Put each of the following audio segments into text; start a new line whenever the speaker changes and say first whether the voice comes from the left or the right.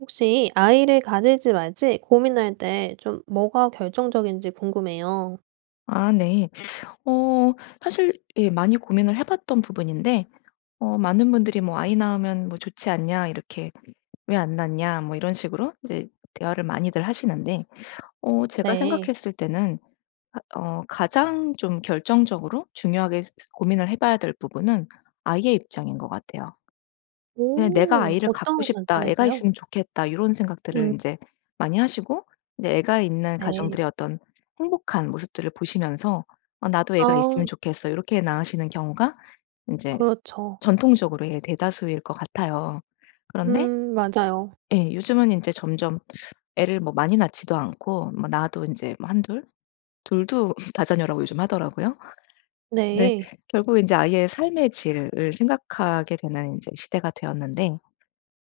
right: 혹시 아이를 가질지 말지 고민할 때 좀 뭐가 결정적인지 궁금해요.
left: 아 네. 어 사실 예 많이 고민을 해봤던 부분인데 어 많은 분들이 뭐 "아이 낳으면 뭐 좋지 않냐." 이렇게 "왜 안 낳냐." 뭐 이런 식으로 이제 대화를 많이들 하시는데 어 제가
right: 네.
left: 생각했을 때는 아 어 가장 좀 결정적으로 중요하게 스스 고민을 해 봐야 될 부분은 아이의 입장인 것 같아요. 그냥 '내가
right: 오.
left: 아이를 갖고
right: 어떤
left: 싶다. 애가
right: 관점에서요?
left: 있으면 좋겠다.' 요런 생각들을
right: 음.
left: 인제 많이 하시고 이제 애가 있는
right: 네.
left: 가정들의 어떤 행복한 모습들을 보시면서 '어 나도 애가
right: 아.
left: 있으면 좋겠어.' 요렇게 낳으시는 경우가 인제
right: 그렇죠.
left: 전통적으로의 대다수일 것 같아요. 그런데
right: 음. 맞아요.
left: 예. 요즘은 인제 점점 애를 뭐 많이 낳지도 않고 뭐 낳아도 인제 뭐 1-2? 2 도 다자녀라고 요즘 하더라고요. 근데
right: 네.
left: 결국에 인제 아이의 삶의 질을 생각하게 되는 이제 시대가 되었는데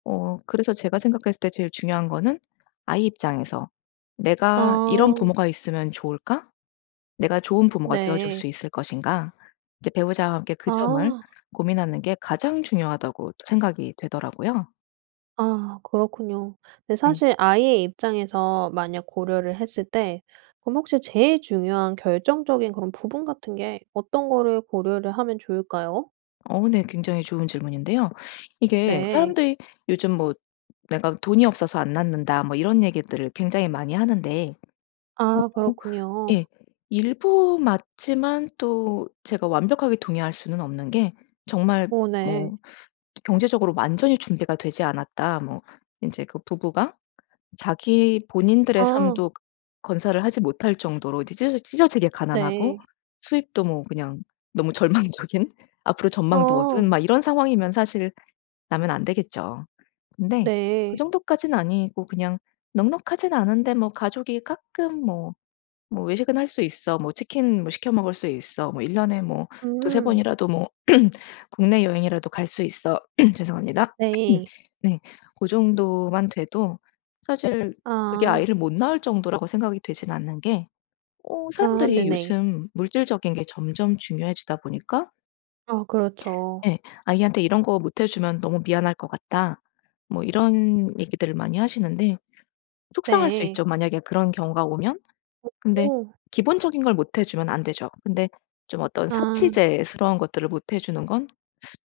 left: 어 그래서 제가 생각했을 때 제일 중요한 거는 '아이 입장에서 내가 이런
right: 아.
left: 부모가 있으면 좋을까? 내가 좋은 부모가 되어줄
right: 네.
left: 수 있을 것인가?' 이제 배우자와 함께 그 점을
right: 아.
left: 고민하는 게 가장 중요하다고 생각이 되더라고요.
right: 아 그렇군요. 근데
left: 예.
right: 사실 아이의 입장에서 만약 고려를 했을 때 그럼 혹시 제일 중요한 결정적인 그런 부분 같은 게 어떤 거를 고려를 하면 좋을까요?
left: 어. 네. 굉장히 좋은 질문인데요. 이게
right: 네.
left: 사람들이 요즘 뭐 "내가 돈이 없어서 안 낳는다." 뭐 이런 얘기들을 굉장히 많이 하는데 어
right: 아 그렇군요.
left: 예. 일부 맞지만 또 제가 완벽하게 동의할 수는 없는 게 정말
right: 오 네.
left: 뭐 또 경제적으로 완전히 준비가 되지 않았다. 뭐 인제 그 부부가 자기 본인들의
right: 어.
left: 삶도 건사를 하지 못 할 정도로 이제 찢어 찢어지게 가난하고
right: 네.
left: 수입도 뭐 그냥 너무 절망적인 앞으로 전망도
right: 어.
left: 어두운 막 이런 상황이면 사실 낳으면 안 되겠죠. 근데 그
right: 네.
left: 정도까진 아니고 그냥 넉넉하진 않은데 뭐 가족이 가끔 뭐 뭐 외식은 할 수 있어. 뭐 치킨 뭐 시켜 먹을 수 있어. 뭐 1 년에 뭐 2-3
right: 음.
left: 번이라도 뭐 국내 여행이라도 갈 수 있어. 죄송합니다. 음
right: 네.
left: 네. 고 정도만 돼도 사실 그게
right: 아.
left: 아이를 못 낳을 정도라고 생각이 되진 않는 게 어
right: 아.
left: 사람들이
right: 네네.
left: 요즘 물질적인 게 점점 중요해지다 보니까
right: 아 그렇죠.
left: 예. "아이한테 이런 거 못 해주면 너무 미안할 것 같다." 뭐 이런 얘기들을 많이 하시는데 속상할 수
right: 네.
left: 있죠, 만약에 그런 경우가 오면. 근데
right: 오오.
left: 기본적인 걸 못 해주면 안 되죠. 근데 좀 어떤
right: 아.
left: 사치제스러운 것들을 못 해주는 건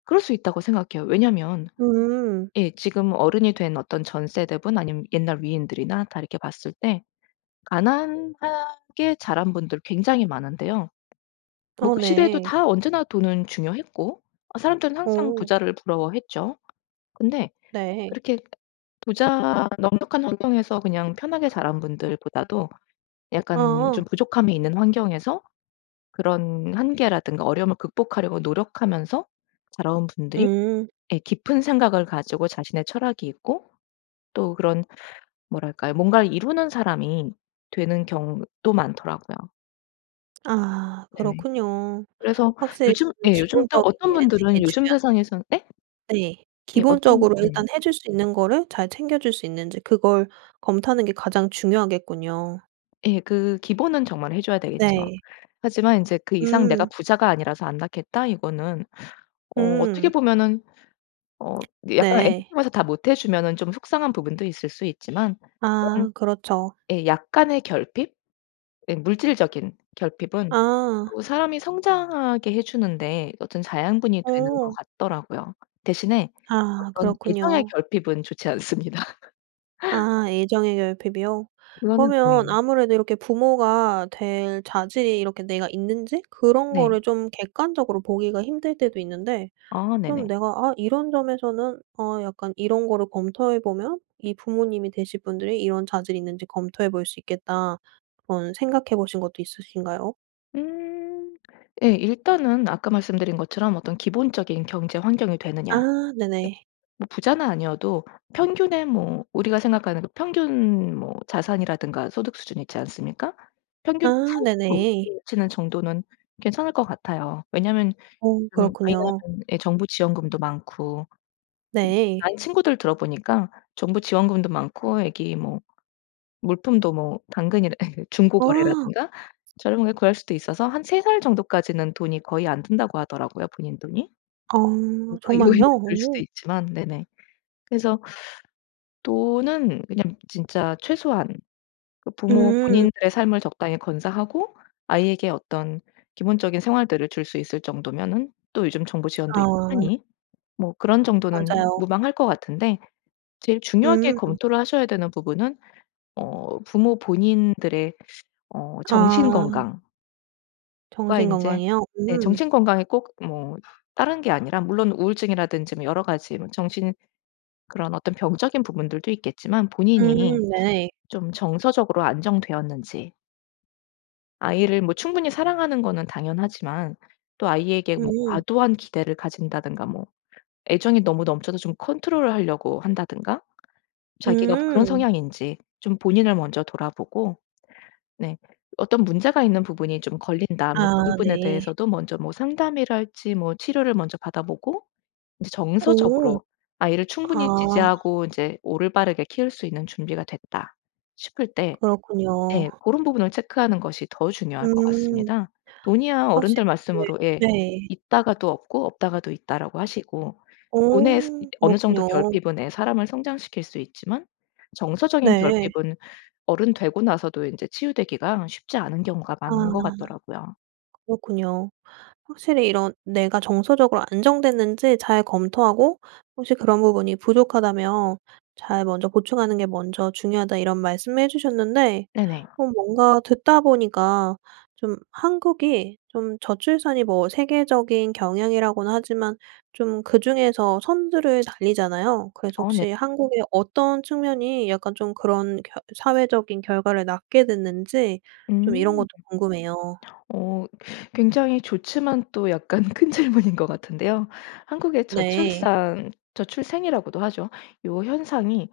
left: 그럴 수 있다고 생각해요. 왜냐하면
right: 음.
left: 예 지금 어른이 된 어떤 전 세대분 아니면 옛날 위인들이나 다 이렇게 봤을 때 가난하게 자란 분들 굉장히 많은데요. 뭐
right: 아
left: 그 시대에도
right: 네.
left: 다 언제나 돈은 중요했고 사람들은 항상
right: 오.
left: 부자를 부러워했죠. 근데
right: 네.
left: 그렇게 부자 넉넉한 환경에서 그냥 편하게 자란 분들보다도 약간
right: 아.
left: 좀 부족함이 있는 환경에서 그런 한계라든가 어려움을 극복하려고 노력하면서 자라온 분들이
right: 음.
left: 예 깊은 생각을 가지고 자신의 철학이 있고 또 그런 뭐랄까요, 무언갈 이루는 사람이 되는 경우도 많더라고요.
right: 아
left: 네네.
right: 그렇군요.
left: 그래서
right: 확실히
left: 요즘
right: 그
left: 예 요즘 또
right: 기본적인
left: 어떤
right: 게
left: 분들은
right: 제일
left: 요즘
right: 중요하네요.
left: 세상에선 예?
right: 네.
left: 예 어떤
right: 기본적으로
left: 네.
right: 일단 해줄 수 있는 거를 잘 챙겨줄 수 있는지 그걸 검토하는 게 가장 중요하겠군요.
left: 예. 그 기본은 정말 해줘야 되겠죠.
right: 네.
left: 하지만 인제 그 이상 '내가
right: 음.
left: 부자가 아니라서 안 낳겠다.' 이거는 어 어떻게
right: 음.
left: 보면은 어 근데 약간 애들
right: 네.
left: 쪽에서 다 못 해주면은 좀 속상한 부분도 있을 수 있지만 그런
right: 아 그렇죠.
left: 예 약간의 결핍 음 물질적인 결핍은
right: 아.
left: 또 사람이 성장하게 해주는데 어떤 자양분이 되는 것
right: 오.
left: 같더라고요. 대신에
right: 아
left: 어떤 애정의
right: 그렇군요.
left: 결핍은 좋지 않습니다.
right: 아 애정의 결핍이요.
left: [unintelligible]
right: 그러면
left: 네.
right: 아무래도 이렇게 부모가 될 자질이 이렇게 내가 있는지 그런
left: 네.
right: 거를 좀 객관적으로 보기가 힘들 때도 있는데
left: 아
right: 그럼
left: 네네.
right: 내가 '아 이런 점에서는 어 약간 이런 거를 검토해보면 이 부모님이 되실 분들이 이런 자질이 있는지 검토해 볼 수 있겠다.' 그런 생각해 보신 것도 있으신가요?
left: 음 예 일단은 아까 말씀드린 것처럼 어떤 기본적인 경제 환경이 되느냐?
right: 아 네네.
left: 뭐 부자는 아니어도 평균에 뭐 우리가 생각하는 그 평균 뭐 자산이라든가 소득 수준이 있지 않습니까? 평균치
right: 아
left: 살
right: 네네.
left: [unintelligible] 치는 정도는 괜찮을 것 같아요. 왜냐하면
right: 오
left: 음
right: 그렇군요.
left: 아이는 예 정부 지원금도 많고 아이
right: 네.
left: 친구들 들어 보니까 정부 지원금도 많고 아기 뭐 물품도 뭐 당근이나 중고
right: 아.
left: 거래라든가 저렴하게 구할 수도 있어서 한 3 살 정도까지는 돈이 거의 안 든다고 하더라고요 본인 돈이.
right: 아
left: 음. 그 이후에는
right: 정말요?
left: 들 수도
right: 오.
left: 있지만 네네. 그래서 또는 그냥 진짜 최소한 그 부모
right: 음.
left: 본인들의 삶을 적당히 건사하고 아이에게 어떤 기본적인 생활들을 줄 수 있을 정도면은 또 요즘 정부 지원도 있고
right: 아.
left: 하니 뭐 그런 정도는
right: 맞아요.
left: 무방할 것 같은데 제일 중요하게
right: 음.
left: 검토를 하셔야 되는 부분은 어 부모 본인들의 어 정신
right: 아.
left: 건강
right: 정신
left: 그러니까 인제
right: 건강이요?
left: 네.
right: 음.
left: 정신 건강이 꼭 뭐 다른 게 아니라 물론 우울증이라든지 뭐 여러 가지 뭐 정신 그런 어떤 병적인 부분들도 있겠지만
right: 음
left: 본인이
right: 네.
left: 좀 정서적으로 안정되었는지 아이를 뭐 충분히 사랑하는 거는 당연하지만 또 아이에게 뭐
right: 음.
left: 과도한 기대를 가진다든가 뭐 애정이 너무 넘쳐서 좀 컨트롤을 하려고 한다든가 자기가 그런
right: 음.
left: 성향인지 좀 본인을 먼저 돌아보고 네 어떤 문제가 있는 부분이 좀 걸린다 하면
right: 아
left: 그 부분에
right: 네.
left: 대해서도 먼저 뭐 상담이랄지 뭐 치료를 먼저 받아보고 이제
right: 오.
left: 정서적으로 아이를
right: 아.
left: 충분히 지지하고 이제 올바르게 키울 수 있는 준비가 됐다 싶을 때
right: 그렇군요.
left: 네 고런 부분을 체크하는 것이 더 중요할 것
right: 음.
left: 같습니다. 돈이야
right: 사실
left: 어른들
right: 네.
left: 말씀으로 예
right: 네.
left: "있다가도 없고 없다가도 있다."라고 하시고 돈의 스
right: 어
left: 어느 정도
right: 그렇군요.
left: 결핍은 애 사람을 성장시킬 수 있지만 정서적인
right: 네.
left: 결핍은 어른 되고 나서도 인제 치유되기가 쉽지 않은 경우가
right: 아
left: 많은 것 같더라고요.
right: 그렇군요. 확실히 이런 내가 정서적으로 안정됐는지 잘 검토하고 혹시 그런 부분이 부족하다면 잘 먼저 보충하는 게 먼저 중요하다 이런 말씀을 해 주셨는데
left: 네네.
right: 어 뭔가 듣다 보니까 좀 한국이 좀 저출산이 뭐 세계적인 경향이라고는 하지만 좀 그중에서 선두를 달리잖아요. 그래서
left: 어 네.
right: 혹시 한국의 어떤 측면이 약간 좀 그런 결 사회적인 결과를 낳게 됐는지 좀 이런
left: 음.
right: 것도 궁금해요.
left: 어 굉장히 좋지만 또 약간 큰 질문인 것 같은데요. 한국의
right: 네.
left: 저출산 저출생이라고도 하죠. 요 현상이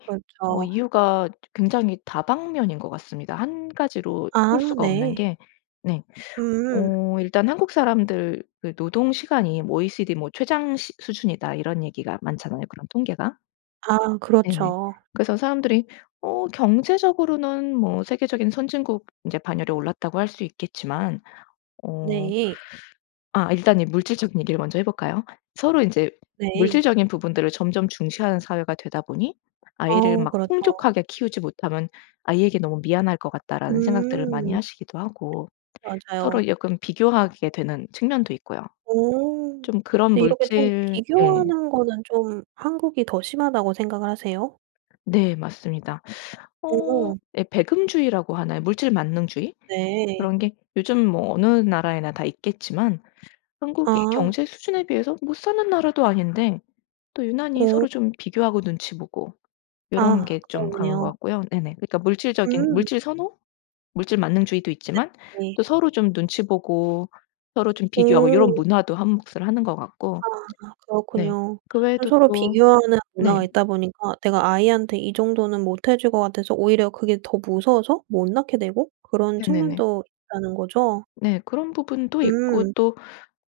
left: 어
right: 그렇죠.
left: 이유가 굉장히 다방면인 것 같습니다. 1 가지로
right: 아
left: 쓸 수가 없는
right: 네.
left: 게 네.
right: 음.
left: 어 일단 "한국 사람들의 노동 시간이 OECD 뭐 최장 시 수준이다." 이런 얘기가 많잖아요 그런 통계가.
right: 아
left: 네네.
right: 그렇죠.
left: 그래서 사람들이 어 경제적으로는 뭐 세계적인 선진국 인제 반열에 올랐다고 할 수 있겠지만 어
right: 네.
left: 아 일단 이 물질적인 얘기를 먼저 해 볼까요? 서로 인제
right: 네.
left: 물질적인 부분들을 점점 중시하는 사회가 되다 보니 '아이를
right: 어
left: 막
right: 그렇죠.
left: 풍족하게 키우지 못하면 아이에게 너무 미안할 것 같다.'라는 생각들을 많이
right: 음.
left: 하시기도 하고
right: 맞아요.
left: 서로 약간 비교하게 되는 측면도 있고요.
right: 오.
left: 좀 그런
right: 근데 이렇게 좀
left: 물질 예.
right: 비교하는 거는 좀 한국이 더 심하다고 생각을 하세요?
left: 네. 맞습니다. 어
right: 오.
left: 예 배금주의라고 하나요? 물질만능주의?
right: 네.
left: 그런 게 요즘 뭐 어느 나라에나 다 있겠지만 한국이
right: 아.
left: 경제 수준에 비해서 못 사는 나라도 아닌데 또 유난히
right: 오.
left: 서로 좀 비교하고 눈치 보고 요런
right: 아
left: 게 좀 강한 것
right: 그렇네요.
left: 같고요. 네네. 그러니까 물질적인
right: 음.
left: 물질 선호? 물질만능주의도 있지만
right: 네네.
left: 또 서로 좀 눈치 보고 서로 좀 비교하고 요런
right: 오.
left: 문화도 한 몫을 하는 것 같고.
right: 아
left: 네
right: 그렇군요.
left: 그
right: 좀
left: 외에도
right: 서로
left: 또
right: 비교하는
left: 네.
right: 문화가 있다 보니까 내가 아이한테 이 정도는 못 해 줄 것 같아서 오히려 그게 더 무서워서 못 낳게 되고 그런
left: 네네네.
right: 측면도 있다는 거죠?
left: 네 그런 부분도 있고
right: 음.
left: 또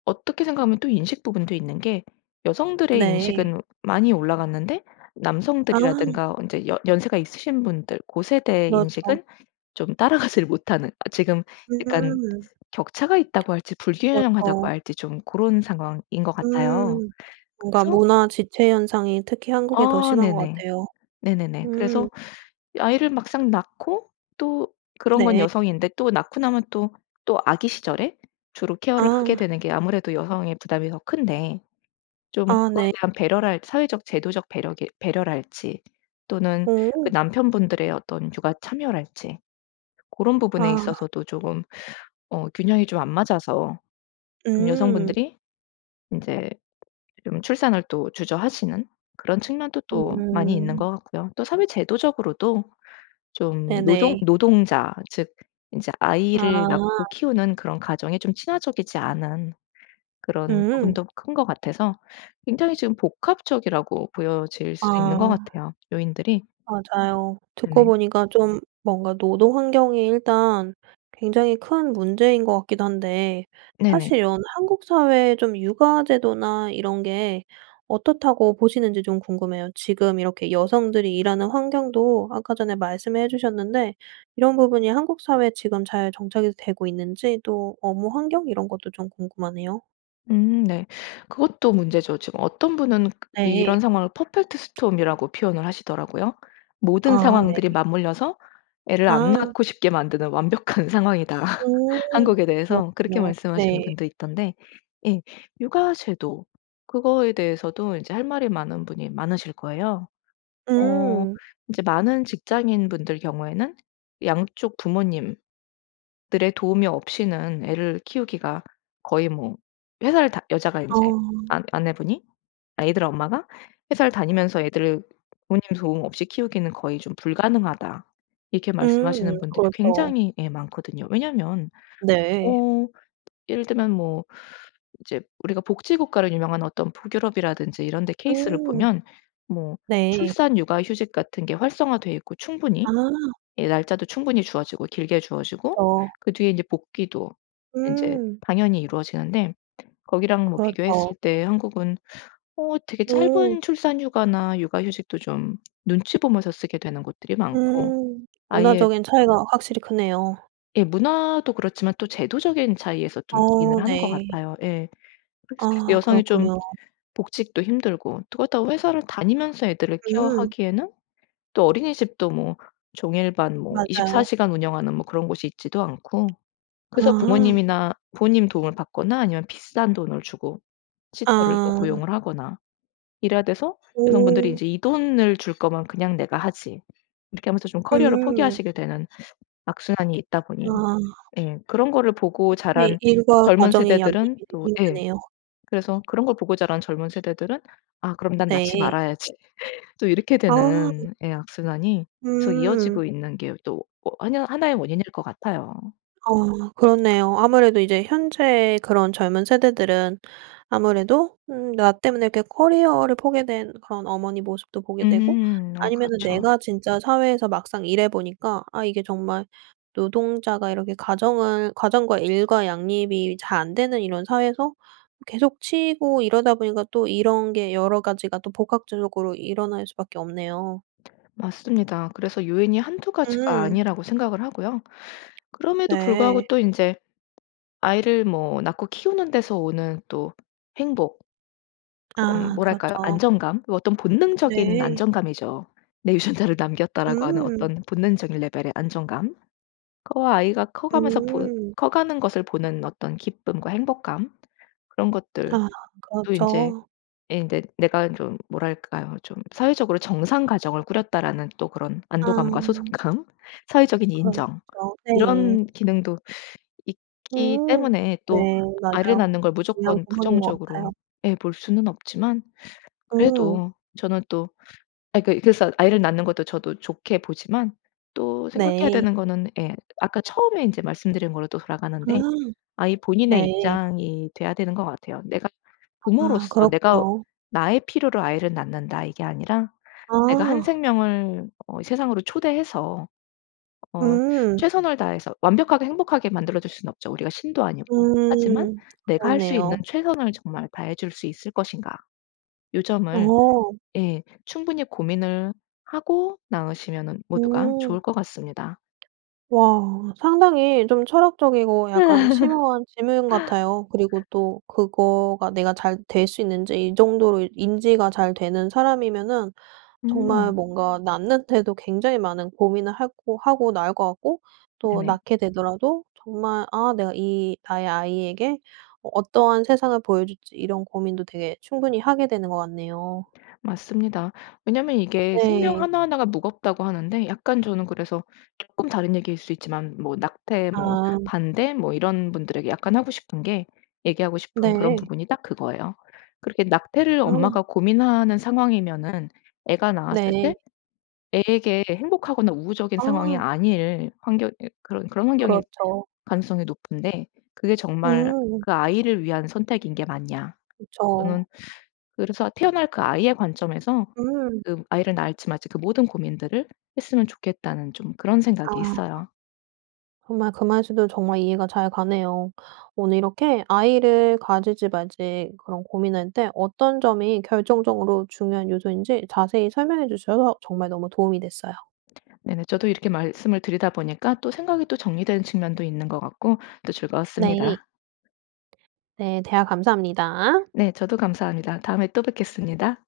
left: 어떻게 생각하면 또 인식 부분도 있는 게 여성들의
right: 네.
left: 인식은 많이 올라갔는데
right: 아.
left: 남성들이라든가 인제 여 연세가 있으신 분들 고 세대의
right: 그렇죠.
left: 인식은 좀 따라가지를 못하는 아 지금 약간
right: 음.
left: 격차가 있다고 할지 불균형하다고
right: 그렇죠.
left: 할지 좀 고런 상황인 것 같아요.
right: 음. 뭔가
left: 그래서
right: 문화 지체 현상이 특히 한국에 더
left: 아
right: 심한 것
left: 네네.
right: 같아요.
left: 네네네.
right: 음.
left: 그래서 아이를 막상 낳고 또 그런 건
right: 네.
left: 여성인데 또 낳고 나면 또 또 아기 시절에 주로 케어를 하게
right: 아.
left: 되는 게 아무래도 여성의 부담이 더 큰데 좀
right: 아
left: 그거에
right: 네.
left: 대한 배려랄지 사회적 제도적 배려게 배려랄지 또는 그
right: 오.
left: 남편분들의 어떤 육아 참여랄지 고런 부분에
right: 아.
left: 있어서도 쪼금 어 균형이 좀 안 맞아서 좀
right: 음.
left: 여성분들이 인제 좀 출산을 또 주저하시는 그런 측면도 또 많이 있는
right: 음.
left: 것 같고요. 또 사회 제도적으로도 좀 노동
right: 네네.
left: 노동자 즉 인제 아이를 낳고
right: 아.
left: 키우는 그런 가정에 좀 친화적이지 않은 그런
right: 음.
left: 부분도 큰 것 같아서 굉장히 지금 복합적이라고 보여질 수도 있는 것
right: 아.
left: 같아요 요인들이.
right: 맞아요. 듣고
left: 네.
right: 보니까 좀 뭔가 노동 환경이 일단 굉장히 큰 문제인 것 같기도 한데 사실
left: 네네.
right: 이런 한국 사회의 좀 육아 제도나 이런 게 어떻다고 보시는지 좀 궁금해요. 지금 이렇게 여성들이 일하는 환경도 아까 전에 말씀해 주셨는데 이런 부분이 한국 사회에 지금 잘 정착이 되고 있는지 또 업무 환경 이런 것도 좀 궁금하네요.
left: 음 네. 그것도 문제죠. 지금 어떤 분은 이
right: 네.
left: 이런 상황을 퍼펙트 스톰이라고 표현을 하시더라고요. "모든
right: 아
left: 상황들이
right: 네.
left: 맞물려서 애를 안
right: 아.
left: 낳고 싶게 만드는 완벽한 상황이다."
right: 오
left: 한국에 대해서 그렇게
right: 그렇군요.
left: 말씀하시는
right: 네.
left: 분도 있던데 예 육아 제도 그거에 대해서도 인제 할 말이 많은 분이 많으실 거예요. 어
right: 음.
left: 인제 많은 직장인분들 경우에는 "양쪽 부모님들의 도움이 없이는 애를 키우기가 거의 뭐 회사를 다 여자가 인제
right: 아.
left: 아 아내분이 아이들 엄마가 회사를 다니면서 애들을 부모님 도움 없이 키우기는 거의 좀 불가능하다." 이렇게
right: 음
left: 말씀하시는 분들이
right: 그렇죠.
left: 굉장히 예 많거든요. 왜냐면
right: 네.
left: 어 예를 들면 뭐 인제 우리가 복지국가로 유명한 어떤 북유럽이라든지 이런데 케이스를
right: 음.
left: 보면 뭐
right: 네.
left: 출산 육아 휴직 같은 게 활성화 되어 있고 충분히
right: 아.
left: 예 날짜도 충분히 주어지고 길게 주어지고
right: 그쵸.
left: 그 뒤에 이제 복귀도 인제
right: 음.
left: 당연히 이루어지는데 거기랑 뭐
right: 그렇죠.
left: 비교했을 때 한국은 어 되게
right: 오.
left: 짧은 출산 휴가나 육아 휴직도 좀 눈치 보면서 쓰게 되는 곳들이 많고
right: 음
left: 아예
right: 문화적인 차이가 확실히 크네요.
left: 예. 문화도 그렇지만 또 제도적인 차이에서 좀 기인을
right: 어
left: 하는 것
right: 네.
left: 같아요. 예. [unintelligible]
right: 아
left: 여성이 좀
right: 그렇군요.
left: 복직도 힘들고 또 그렇다고 회사를 다니면서 애들을
right: 음.
left: 케어하기에는 또 어린이집도 뭐 종일반 뭐 24
right: 맞아요.
left: 시간 운영하는 뭐 그런 곳이 있지도 않고 그래서
right: 아.
left: 부모님이나 부모님 도움을 받거나 아니면 비싼 돈을 주고 시터를 또
right: 아.
left: 고용을 하거나 이래야 돼서 여성분들이
right: 음.
left: 이제 '이 돈을 줄 거면 그냥 내가 하지.' 이렇게 하면서 좀 커리어를
right: 음.
left: 포기하시게 되는 악순환이 있다 보니
right: 아.
left: 예 그런 거를
right: 어
left: 보고
right: 되게
left: 자란
right: 일과
left: 젊은
right: 가정의 양립이
left: 세대들은
right: 되게
left: 또 예
right: 힘드네요.
left: 그래서 그런 걸 보고 자란 젊은 세대들은 '아 그럼 난 낳지
right: 네.
left: 말아야지.' 또 이렇게
right: 아.
left: 되는 예 악순환이 계속
right: 음.
left: 이어지고 있는 게 또 워 하나 하나의 원인일 것 같아요.
right: 아 그렇네요. 아무래도 이제 현재의 그런 젊은 세대들은 아무래도 음 나 때문에 이렇게 커리어를 포게 된 그런 어머니 모습도 보게 되고
left: 음 어
right: 아니면은
left: 그렇죠.
right: 내가 진짜 사회에서 막상 일해 보니까 아 이게 정말 노동자가 이렇게 가정을 가정과 일과 양립이 잘 안되는 이런 사회에서 계속 치이고 이러다 보니까 또 이런 게 여러 가지가 또 복합적으로 일어날 수밖에 없네요.
left: 맞습니다. 그래서 요인이 1-2 가지가
right: 음.
left: 아니라고 생각을 하고요. 그럼에도 불구하고
right: 네.
left: 또 인제 아이를 뭐 낳고 키우는 데서 오는 또 행복 그
right: 아
left: 뭐랄까요?
right: 그렇죠.
left: 안정감? 어떤 본능적인
right: 네.
left: 안정감이죠. '내 유전자를 남겼다.'라고 하는
right: 음.
left: 어떤 본능적인 레벨의 안정감. 그 아이가 커가면서 보
right: 음.
left: 커가는 것을 보는 어떤 기쁨과 행복감. 그런 것들도
right: 아
left: 인제
right: 그렇죠.
left: 예 인제 내가 좀 뭐랄까요? 좀 '사회적으로 정상 가정을 꾸렸다.'라는 또 그런 안도감과
right: 아.
left: 소속감. 사회적인 인정
right: 그렇죠. 네.
left: 이런 기능도 있기
right: 음
left: 때문에
right: 네.
left: 또 아이를
right: 맞아요.
left: 낳는 걸
right: 중요한
left: 무조건
right: 부분인 것
left: 부정적으로
right: 같아요.
left: 예 볼 수는 없지만
right: 음.
left: 그래도 저는 또 아 그 그래서 아이를 낳는 것도 저도 좋게 보지만 또 생각해야
right: 네.
left: 되는 거는 예 아까 처음에 인제 말씀드린 걸로 또
right: 아.
left: 돌아가는데 아이 본인의
right: 네.
left: 입장이 돼야 되는 것 같아요. 내가
right: 아
left: 부모로서 내가
right: 그렇군요.
left: 나의 필요로 아이를 낳는다 이게 아니라 내가 한
right: 아.
left: 생명을 어 세상으로 초대해서 어
right: 음.
left: 최선을 다해서 완벽하게 행복하게 만들어줄 수는 없죠 우리가 신도 아니고. 하지만
right: 음.
left: '내가 할 수 있는
right: 그러네요.
left: 최선을 정말 다해줄 수 있을 것인가?' 요 점을
right: 어.
left: 예 충분히 고민을 하고 낳으시면은 모두가
right: 음.
left: 좋을 것 같습니다.
right: 와 상당히 좀 철학적이고 약간 심오한 질문 같아요. 그리고 또 그거가 내가 잘 될 수 있는지 이 정도로 인지가 잘 되는 사람이면은 정말
left: 음.
right: 뭔가 낳는데도 굉장히 많은 고민을 하고 하고 낳을 것 같고 또
left: 네네.
right: 낳게 되더라도 정말 아 내가 이 나의 아이에게 어 어떠한 세상을 보여줄지 이런 고민도 되게 충분히 하게 되는 것 같네요.
left: 맞습니다. 왜냐하면 이게 생명
right: 네.
left: 하나하나가 무겁다고 하는데 약간 저는 그래서 쪼끔 다른 얘기일 수 있지만 뭐 낙태 뭐
right: 아.
left: 반대 뭐 이런 분들에게 약간 하고 싶은 게 얘기하고 싶은 그런
right: 네.
left: 부분이 딱 그거예요. 그렇게 낙태를 엄마가
right: 아.
left: 고민하는 상황이면은 애가 낳았을
right: 네.
left: 때 애에게 행복하거나 우호적인 상황이
right: 아.
left: 아닐 환경 이 그런 그런 환경일
right: 그렇죠.
left: 가능성이 높은데 그게 정말
right: 음.
left: 그 아이를 위한 선택인 게 맞냐 저는
right: 그쵸.
left: 그래서 태어날 그 아이의 관점에서
right: 음.
left: 그 아이를 낳을지 말지 그 모든 고민들을 했으면 좋겠다는 좀 그런 생각이
right: 아.
left: 있어요.
right: 정말 그 말씀도 정말 이해가 잘 가네요. 오늘 이렇게 아이를 가질지 말지 그런 고민할 때 어떤 점이 결정적으로 중요한 요소인지 자세히 설명해 주셔서 정말 너무 도움이 됐어요.
left: 네네. 저도 이렇게 말씀을 드리다 보니까 또 생각이 또 정리된 측면도 있는 것 같고 또
right: 네.
left: 즐거웠습니다.
right: 네. 대화 감사합니다.
left: 네. 저도 감사합니다. 다음에 또 뵙겠습니다.